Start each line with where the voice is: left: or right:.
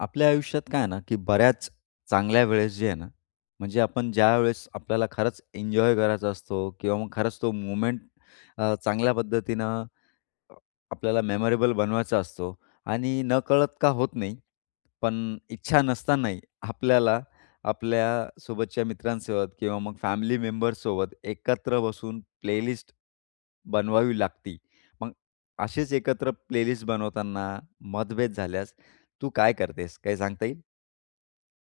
left: आपल्या आयुष्यात काय आहे ना, की बऱ्याच चांगल्या वेळेस जे आहे ना, म्हणजे आपण ज्यावेळेस आपल्याला खरंच एन्जॉय करायचा असतो किंवा मग खरंच तो मोमेंट अ, चांगल्या पद्धतीनं अ, आपल्याला मेमोरेबल बनवायचा असतो आणि नकळत का होत नाही. पण इच्छा नसतानाही आपल्याला आपल्यासोबतच्या मित्रांसोबत किंवा मग फॅमिली मेंबर्ससोबत एकत्र बसून प्लेलिस्ट बनवावी लागती. मग अशीच एकत्र प्लेलिस्ट बनवताना मतभेद झाल्यास तू काय करतेस? काही सांगता येईल?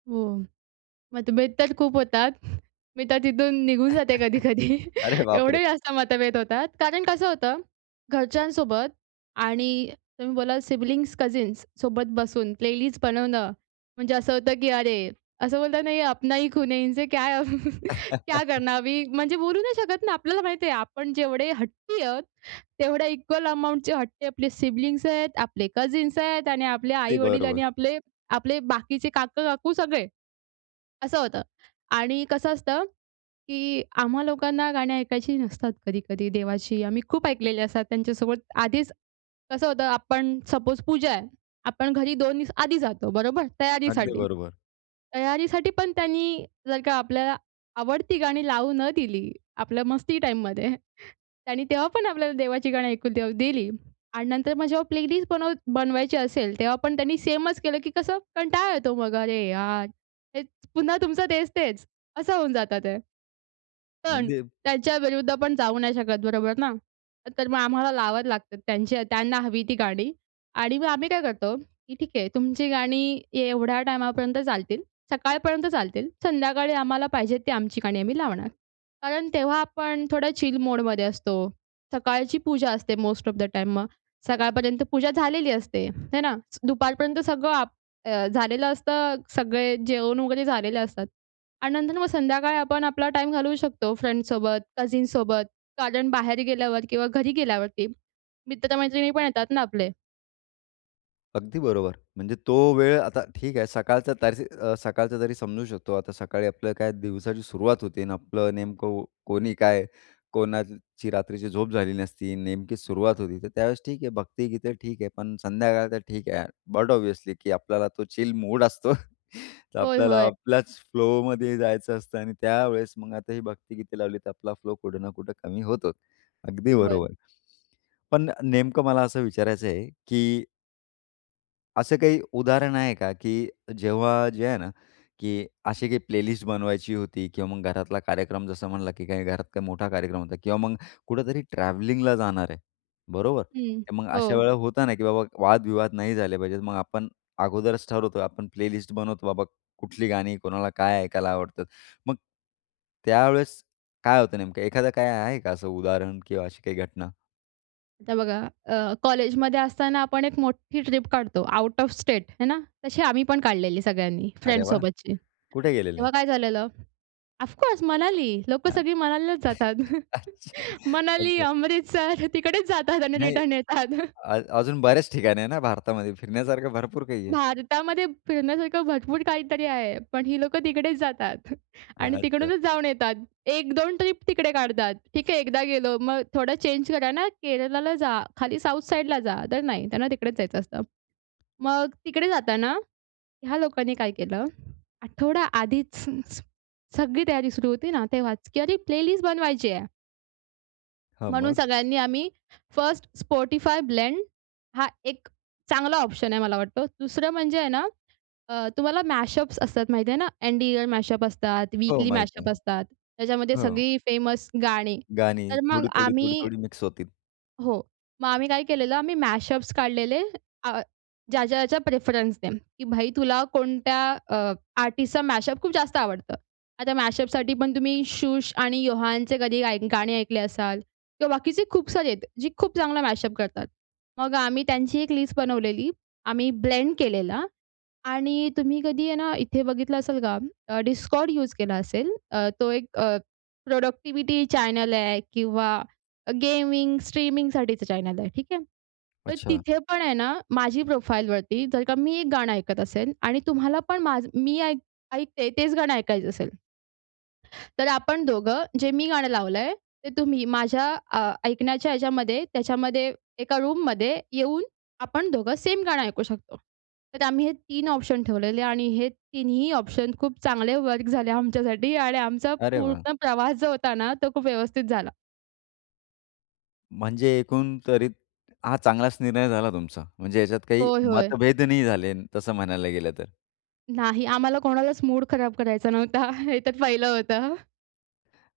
right: हो. मतभेद तर खूप होतात. मी तर तिथून निघून जाते कधी-कधी
left: अरे बापरे!
right: एवढे जास्त मतभेद होतात. कारण कसं होतं, घरच्यांसोबत आणि तुम्ही बोललात सिबलिंग्स कझिन्ससोबत बसून प्लेलिस्ट बनवणं म्हणजे असं होतं, की अरे, असं बोलतात ना ये अपना ही खुन है इनसे क्या क्या करना अभी? म्हणजे बोलू नाही शकत ना, आपल्याला माहिती आहे आपण जेवढे हट्टी आहोत. तेवढे इक्वल अमाउंटचे हट्टी आपले सिबलिंग्स आहेत, आपले कझिन्स आहेत आणि आपले आपले
left: अगदी
right: आई-वडील
left: बरोबर.
right: आणि आपले आपले बाकीचे काका-काकू सगळे, असं होतं. आणि कसं असतं, की आम्हा लोकांना गाणी ऐकायची नसतात कधी-कधी देवाची. आम्ही खूप ऐकलेले असतात त्यांच्यासोबत आधीच. कसं होतं आपण सपोस पूजा आहे, आपण घरी 2 दिवस आधी जातो बरोबर?
left: अगदी
right: तयारीसाठी.
left: बरोबर.
right: तयारीसाठी पण त्यांनी जर का आपल्याला आवडती गाणी लावू न दिली. आपल्या मस्ती टाईममध्ये. त्यांनी तेव्हा पण आपल्याला देवाची गाणी ऐकून तेव्हा दिली आणि नंतर मग जेव्हा प्लेलिस्ट बनव बनवायची असेल. तेव्हा पण त्यांनी सेमच केलं, की कसं कंटाळा येतो मग. अरे यार, हेच पुन्हा तुमचं तेच-तेच असं होऊन जातं ते. पण
left: अगदी
right: त्यांच्याविरुद्ध आपण जाऊ नाही शकत बरोबर ना. तर मग आम्हाला लावावं लागतात त्यांचे त्यांना हवी ती गाणी आणि मग आम्ही काय करतो, की ठीक आहे, तुमची गाणी एवढ्या टाईमापर्यंत चालतील. सकाळपर्यंत चालतील, संध्याकाळी आम्हाला पाहिजे ती आमची गाणी आम्ही लावणार. कारण तेव्हा आपण थोडं चिल मोडमध्ये असतो. सकाळची पूजा असते, मोस्ट ऑफ द टाईम मग सकाळपर्यंत पूजा झालेली असते, हे ना? दुपारपर्यंत सगळं आप झालेलं असतं. सगळे जेवण वगैरे झालेलं असतात आणि नंतर मग संध्याकाळी आपण आपला टाईम घालवू शकतो, फ्रेंड्ससोबत, कझिनसोबत, कारण बाहेर गेल्यावर किंवा घरी गेल्यावरती मित्र-मैत्रिणी पण येतात ना आपले.
left: अगदी बरोबर. म्हणजे तो वेळ, आता ठीक आहे सकाळचं तर स सकाळचं तरी समजू शकतो आता सकाळी आपलं काय दिवसाची सुरुवात होते आणि आपलं नेमकं कोणी काय, कोणाची रात्रीची झोप झाली नसती, नेमकी सुरुवात होती तर त्यावेळेस ठीक आहे भक्तिगीतं ठीक आहे, पण संध्याकाळ तर ठीक आहे यार. बट ऑब्वियसली की आपल्याला तो चिल मूड असतो. तर
right: होय,
left: आपल्याला
right: होय.
left: आपल्याच फ्लोमध्ये जायचं असतं आणि त्यावेळेस मग आता ही भक्तिगीते लावली तर आपला फ्लो कुठं ना कुठं कमी होतो. अगदी
right: होय.
left: बरोबर. पण नेमकं मला असं विचारायचं आहे, की असं काही उदाहरण आहे का, की जेव्हा जे आहे ना, की अशी काही प्लेलिस्ट बनवायची होती किंवा मग घरातला कार्यक्रम जसं म्हणला की काही घरात काही मोठा कार्यक्रम होता किंवा मग कुठेतरी ट्रॅव्हलिंगला जाणार आहे. बरोबर,
right: हं,
left: मग अशा
right: हो.
left: वेळेला होत ना, की बाबा वादविवाद नाही झाले पाहिजेत मग आपण, अगोदरच ठरवतो आपण प्लेलिस्ट बनवतो बाबा, कुठली गाणी, कोणाला काय ऐकायला आवडतात. मग, त्यावेळेस काय होतं नेमकं एखादं काय आहे का? असं उदाहरण किंवा अशी काही घटना?
right: आता बघा अ, कॉलेजमध्ये असताना आपण एक मोठी ट्रिप काढतो, आउट ऑफ स्टेट हे ना? तशी आम्ही पण काढलेली सगळ्यांनी
left: अरे वाह!
right: फ्रेंड्ससोबतची.
left: कुठे गेलेले?
right: तेव्हा काय झालेलं? ऑफकोर्स मनाली लोकं
left: हं.
right: सगळी मनालीलाच जातात.
left: अच्छा,
right: मनाली,
left: अच्छा.
right: अमृतसर तिकडेच जातात आणि
left: नाही
right: रिटर्न येतात.
left: आ अजून बऱ्याच ठिकाण आहे ना, भारतामध्ये फिरण्यासारखं भरपूर काही आहे.
right: भारतामध्ये फिरण्यासारखं भरपूर काहीतरी आहे, पण ही लोकं तिकडेच जातात. आणि
left: अच्छा.
right: तिकडूनच जाऊन येतात. 1-2 ट्रिप तिकडे काढतात, ठीक आहे एकदा गेलो मग थोडं चेंज करा ना केरलाला जा, खाली साउथ साइडला जा, तर नाही त्यांना तिकडेच जायचं असतं. मग तिकडे जाताना, ह्या लोकांनी काय केलं आठवडा आधीच [unintelligible] सगळी तयारी सुरू होती ना तेव्हाच की अरे प्लेलिस्ट बनवायची आहे.
left: हां.
right: म्हणून
left: मग?
right: सगळ्यांनी आम्ही फर्स्ट Spotify ब्लेंड हा एक चांगला ऑप्शन आहे मला वाटतो. दुसरं म्हणजे आहे ना, अ, तुम्हाला मॅशअप्स असतात माहिती आहे ना. एन्ड इयर मॅशअप असतात,
left: हो,
right: वीकली
left: माहित आहे.
right: मॅशअप असतात. त्याच्यामध्ये
left: हो.
right: सगळी फेमस गाणी.
left: गाणी
right: तर मग
left: थोडी, थोडी, थोडी,
right: आम्ही
left: थोडी मिक्स होतील.
right: हो. मग आम्ही काय केलेलं आम्ही मॅशअप्स काढलेले अ, ज्याच्या-ज्याच्या प्रेफरन्सने. की भाई तुला कोणत्या अ, आर्टिस्टचा मॅशअप खूप जास्त आवडतं. आता मॅशअपसाठी पण तुम्ही शुष आणि योहानचे कधी गाणे ऐकले असाल किंवा बाकीचे खूप सारे आहेत. जे खूप चांगला मॅशअप करतात. मग आम्ही त्यांची एक लिस्ट बनवलेली. आम्ही ब्लेंड केलेला. आणि तुम्ही कधी आहे ना इथे बघितलं असेल का Discord यूज केला असेल. अ, तो एक अ, प्रोडक्टिविटी चॅनल आहे किंवा गेमिंग स्ट्रीमिंगसाठीचं तो चॅनल आहे. ठीक आहे. तर
left: अच्छा.
right: तिथे पण आहे ना माझी प्रोफाईलवरती जर का मी एक गाणं ऐकत असेल आणि तुम्हाला पण माझं मी ऐक ऐकते तेच गाणं ऐकायचं असेल तर आपण दोघं जे मी गाणं लावलंय ते तुम्ही माझ्या अ, ऐकण्याच्या ह्याच्यामध्ये त्याच्यामध्ये एका रूममध्ये येऊन आपण दोघं सेम गाणं ऐकू शकतो. तर आम्ही हे 3 ऑप्शन ठेवलेले आणि हे तिन्ही ऑप्शन खूप चांगले वर्क झाले. आमच्यासाठी आणि आमचा
left: अरे वाह!
right: पूर्ण प्रवास जो होता ना, तो खूप व्यवस्थित झाला.
left: म्हणजे एकूण तरी हा चांगलाचं निर्णय झाला तुमचा, म्हणजे याच्यात काही
right: होय, होय.
left: मतभेद नाही झाले तसं म्हणायला गेलं तर.
right: नाही आम्हाला कोणालाचं मूड खराब करायचा नव्हता. हे तर पहिलं होतं.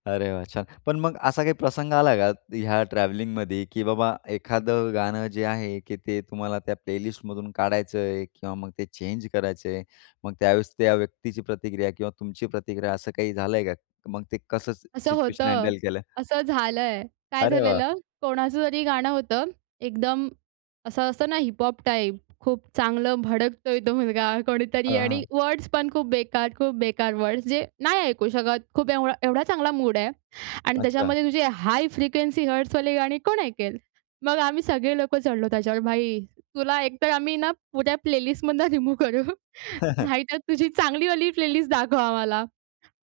left: अरे वाह! छान. पण मग असा काही प्रसंग आला का? ह्या ट्रॅव्हलिंगमध्ये, की बाबा एखादं गाणं जे आहे, की ते तुम्हाला त्या प्लेलिस्ट मधून काढायचयं किंवा मग ते चेंज करायचयं मग त्यावेळेस त्या व्यक्तीची प्रतिक्रिया किंवा तुमची प्रतिक्रिया असं काही झालंय का? मग ते कसं सि
right: असं
left: सिच्युएशन
right: होतं,
left: हँडल केलं?
right: असं झालंय. काय
left: अरे वाह!
right: झालेलं, कोणाचं तरी गाणं होतं. एकदम असं असतं ना, हिपहॉप टाइप खूप चांगलं भडकतोय तो मुलगा कोणीतरी
left: हां,
right: आणि
left: हां.
right: वर्ड्स पण खूप बेकार-खूप बेकार वर्ड्स. जे नाही ऐकू शकत खूप एवढा एवढा चांगला मूड आहे आणि
left: अच्छा.
right: त्याच्यामध्ये तुझी हाय फ्रिक्वेन्सी हर्ट्सवाले गाणी कोण ऐकेल? मग आम्ही सगळे लोकं चढलो त्याच्यावर. भाई तुला एकतर आम्ही ना पुऱ्या प्लेलिस्ट मधनं रिमूव्ह करू. नाहीतर तुझी चांगली वाली प्लेलिस्ट दाखव आम्हाला.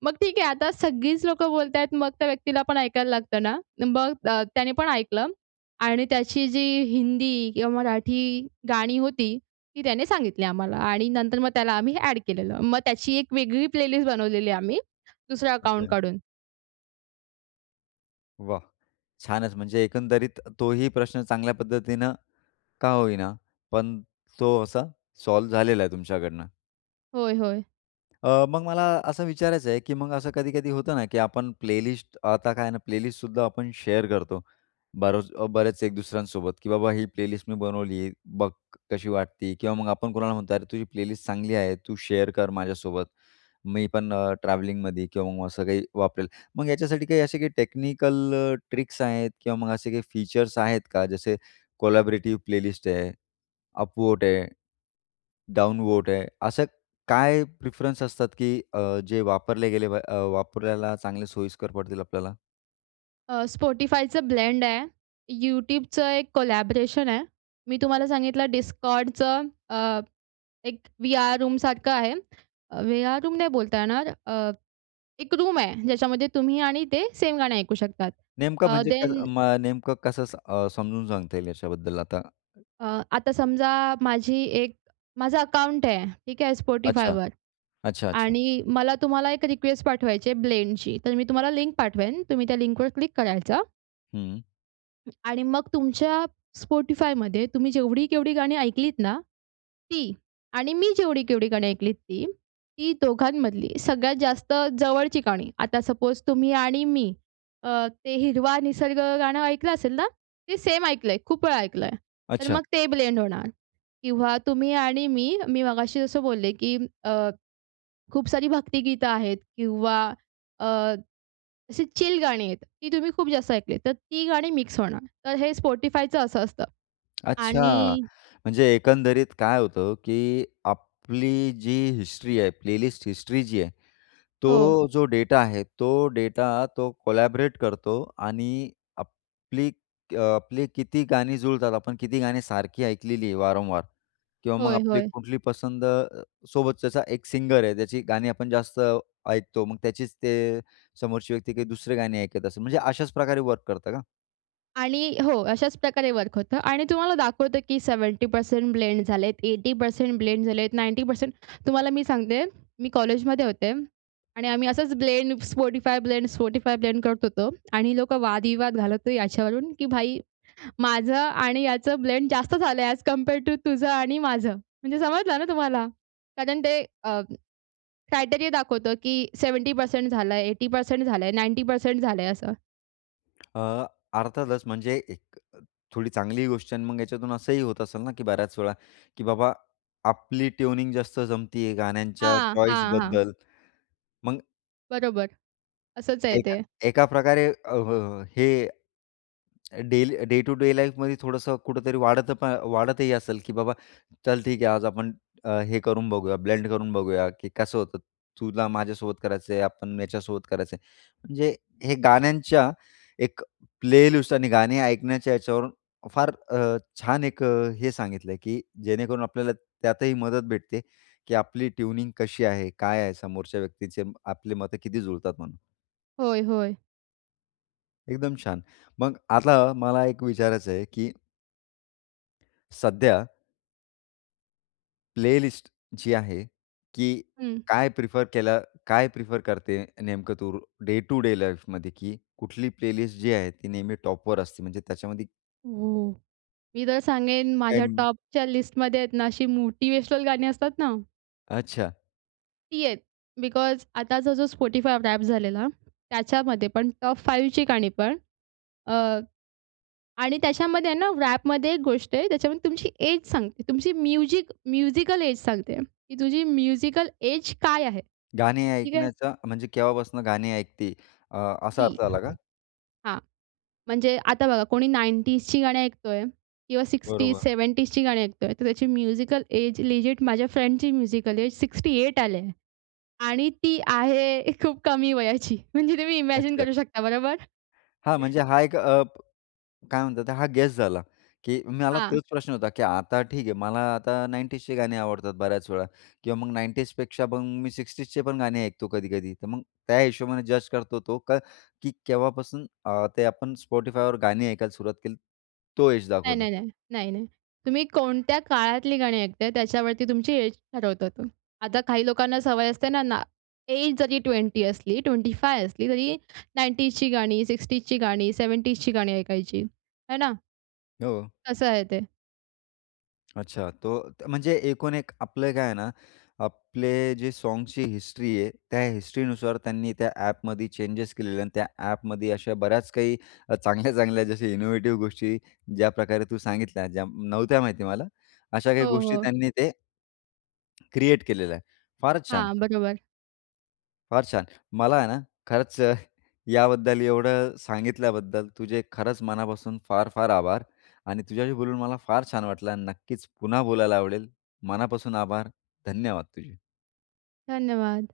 right: मग ठीक आहे आता सगळीचं लोकं बोलतायेत मग त्या व्यक्तीला पण ऐकायला लागतं ना. मग अ, त्याने पण ऐकलं आणि त्याची जी हिंदी किंवा मराठी गाणी होती, ती त्याने सांगितली आम्हाला आणि नंतर मग त्याला आम्ही ॲड केलेलं. मग त्याची एक वेगळी प्लेलिस्ट बनवलेली आम्ही दुसरं अकाउंट
left: अच्छा.
right: काढून.
left: वाह! छानच. म्हणजे एकंदरीत तोही प्रश्न चांगल्या पद्धतीनं का होईना पण तो असा सॉल्व झालेला आहे तुमच्याकडनं.
right: होय, होय.
left: अ, मग मला असं विचारायचं आहे, की मग असं कधी-कधी होतं ना, की आपण प्लेलिस्ट. आता काय आहे ना प्लेलिस्ट सुद्धा आपण शेअर करतो. बरचं बरेचं एक दुसऱ्यांसोबत, की "बाबा ही प्लेलिस्ट मी बनवली. बघ कशी वाटते?" किंवा मग आपण कुणाला म्हणतो, "अरे, तुझी प्लेलिस्ट चांगली आहे. तू शेअर कर माझ्यासोबत. मी पण अ, ट्रॅव्हलिंगमध्ये किंवा मग असं काही वापरेन." मग याच्यासाठी काही असे काही टेक्निकल अ, ट्रिक्स आहेत किंवा मग असे काही फीचर्स आहेत का? जसे कोलॅबोरेटिव प्लेलिस्ट आहे. अप वोट आहे. डाऊन वोट आहे. असे काय प्रेफरन्स असतात, की अ, जे वापरले गेले प अ, वापरायला चांगले सोयीस्कर पडतील आपल्याला?
right: अ, Spotifyचं ब्लेंड आहे. YouTubeचं एक कोलॅबोरेशन आहे. मी तुम्हाला सांगितलं Discordचं अ, एक व्हीआर रूम सारखं आहे. व्हीआर रूम नाही बोलता येणार. अ, एक रूम आहे, ज्याच्यामध्ये तुम्ही आणि ते सेम गाणं ऐकू शकतात.
left: नेमकं
right: अ,
left: म्हणजे
right: देन
left: कसं मग नेमकं कसं अ, समजवून सांगता येईल याच्याबद्दल आता?
right: अ, आता समजा माझी एक माझं अकाउंट आहे. ठीक आहे
left: अच्छा,
right: Spotifyवर
left: अच्छा, अच्छा.
right: आणि मला तुम्हाला एक रिक्वेस्ट पाठवायची आहे ब्लेंड ची तर मी तुम्हाला लिंक पाठवेन. तुम्ही त्या लिंकवर क्लिक करायचं.
left: हम्म.
right: आणि मग तुमच्या Spotifyमध्ये, तुम्ही जेवढी-केवढी गाणी ऐकलीत ना, ती आणि मी जेवढी-केवढी गाणी ऐकलीत, ती. ती दोघांमधली सगळ्यात जास्त जवळची गाणी, आता सपोज तुम्ही आणि मी अ, ते हिरवा निसर्ग गाणं ऐकलं असेल ना, ते सेम ऐकलंय, खूप वेळा ऐकलंय, तर
left: अच्छा.
right: मग ते ब्लेंड होणार. किंवा तुम्ही आणि मी, मी मगाशी जसं बोलले की अ, खूप सारी भक्तिगीत आहेत किंवा अ, अशी चिल गाणी आहेत, ती तुम्ही खूप जास्त ऐकलीत, तर ती गाणी मिक्स होणार, तर हे Spotifyचं असं असतं.
left: अच्छा.
right: आणि
left: म्हणजे एकंदरीत काय होतं की आपली जी हिस्ट्री आहे प्लेलिस्ट हिस्ट्री जी आहे,
right: हो.
left: तो जो डेटा आहे, तो डेटा तो कोलॅब्रेट करतो आणि आपली अ, आपली किती गाणी जुळतात, आपण किती गाणी सारखी ऐकलेली आहे, वारंवार किंवा मग
right: होय,
left: आपली
right: होय.
left: कुठली पसंद अ, सोबत त्याचा एक सिंगर आहे, त्याची गाणी आपण जास्त ऐकतो. मग त्याचीच ते समोरची व्यक्ती काही दुसरे गाणी ऐकत असेल म्हणजे अशाच प्रकारे वर्क करतं का?
right: आणि हो, अशाच प्रकारे वर्क होतं आणि तुम्हाला दाखवतो, की 70% ब्लेंड झालेत, 80% ब्लेंड झालेत, 90% तुम्हाला मी सांगते, मी कॉलेजमध्ये होते आणि आम्ही असंच blend Spotify blend, Spotify blend करत होतो आणि लोकं वादविवाद घालत ही याच्यावरून, की भाई माझं आणि याचं ब्लेंड जास्त झालंय ऍज कंपेयर टू तुझं आणि माझं. म्हणजे समजलं ना तुम्हाला? कारण ते अ, क्रायटेरिया दाखवतं, की 70% झालं आहे, 80% झालं आहे, 90% झालं आहे असं.
left: अ, अर्थातच म्हणजे एक अ, थोडी चांगली गोष्ट आहे अन् मग याच्यातून असंही होत असेल ना, की बऱ्याच वेळा, की बाबा, आपली ट्यूनिंग जास्त जमते आहे गाण्यांच्या
right: हां,
left: चॉईस
right: हां, हां.
left: बद्दल. मग
right: बरोबर. असंच आहे
left: एका
right: ते.
left: एका प्रकारे अ, अ, हे, daily day to day life मध्ये थोडंसं कुठेतरी वाढत प वाढतही असेल, की बाबा चल ठीक आहे, आज आपण अ, हे करून बघूया ब्लेंड करून बघूया, की कसं होतं, तुला माझ्यासोबत करायचं आहे. आपण याच्यासोबत करायचं आहे. म्हणजे हे गाण्यांच्या एक प्लेलिस्ट आणि गाणे ऐकण्याच्या याच्यावरून फार अ, छान एक अ, हे सांगितलं आहे, की जेणेकरून आपल्याला त्यातही मदत भेटते, की आपली ट्यूनिंग कशी आहे? काय आहे? समोरच्या व्यक्तीचे आपली मतं किती जुळतात म्हणू
right: होय, होय.
left: एकदम छान. मग आता मला एक विचारायचं आहे, की सध्या प्लेलिस्ट जी आहे, की
right: हं.
left: काय प्रिफर केलं काय प्रिफर करते नेमकं तू डे टु डे लाईफमध्ये? की कुठली प्लेलिस्ट जी आहे ती नेहमी टॉपवर असते? म्हणजे त्याच्यामध्ये
right: हो. मी तर सांगेन माझ्या
left: काही
right: टॉपच्या लिस्टमध्ये आहेत ना अशी मोटिवेशनल गाणी असतात ना.
left: अच्छा.
right: ती आहेत. बिकॉज आताचा जो Spotify रॅप झालेला त्याच्यामध्ये, पण टॉप 5 ची गाणी पण अ, आणि त्याच्यामध्ये आहे ना रॅपमध्ये एक गोष्ट आहे. त्याच्यामध्ये तुमची एज सांगते. तुमची म्युझिक म्यूजिकल एज सांगते, की तुझी म्यूजिकल एज काय आहे?
left: गाणी
right: ठीक आहे.
left: ऐकण्याचा म्हणजे केव्हापासून गाणी ऐकते अ, असा
right: ती,
left: अर्थ आला का?
right: हां, म्हणजे आता बघा कोणी 90जची गाणी ऐकतोय किंवा 60ज,
left: बरोबर.
right: 70जची गाणी ऐकतोय तर त्याची म्युजिकल एज लिजिट माझ्या फ्रेंडची म्यूजिकल एज 68 आली आहे. आणि ती आहे खूप कमी वयाची म्हणजे तुम्ही इमॅजिन
left: अच्छा.
right: करू शकता. बरोबर?
left: हां, म्हणजे हा एक अप काय म्हणतात ते हा गेस झाला. की मला
right: हां.
left: तोच प्रश्न होता, की आता ठीक आहे मला आता 90ज चे गाणे आवडतात बऱ्याच वेळा किंवा मग 90ज पेक्षा मग मी 60ज चे पण गाणे ऐकतो कधी-कधी. तर मग त्या हिशोबाने जज करतो तो, का की केव्हापासून अ, ते आपण Spotifyवर गाणी ऐकायला सुरुवात केली तो एज
right: नाही,
left: दाखवतो?
right: नाही, नाही. नाही, नाही. तुम्ही कोणत्या काळातली गाणी ऐकताय त्याच्यावरती तुमची एज ठरवतो तो. आता काही लोकांना सवय असते ना, एज जरी 20 असली, 25 असली तरी 90ज ची गाणी, 60ज ची गाणी, 70ज ची गाणी ऐकायची आहे ना?
left: हो.
right: असं आहे ते.
left: अच्छा, तो अ, म्हणजे एकूण एक, आपलं काय आहे ना, आपले जे सॉन्ग्सची हिस्ट्री आहे त्या हिस्ट्रीनुसार त्यांनी त्या ॲपमध्ये चेंजेस केलेले आणि त्या ॲपमध्ये अशा बऱ्याच काही अ, चांगल्या, चांगल्या जशा इनोवेटिव्ह गोष्टी ज्याप्रकारे तू सांगितल्या ज्या नव्हत्या माहिती मला अशा काही
right: हो,
left: गोष्टी
right: हो.
left: त्यांनी ते क्रिएट केलेलं आहे. फारच छान.
right: हां, बरोबर.
left: फार छान. मला आहे ना, खरंच अ, याबद्दल एवढं सांगितल्याबद्दल, तुझे खरंच मनापासून फार, फार आभार आणि तुझ्याशी बोलून मला फार छान वाटलं आणि नक्कीच पुन्हा बोलायला आवडेल. मनापासून आभार. धन्यवाद, तुझे.
right: धन्यवाद.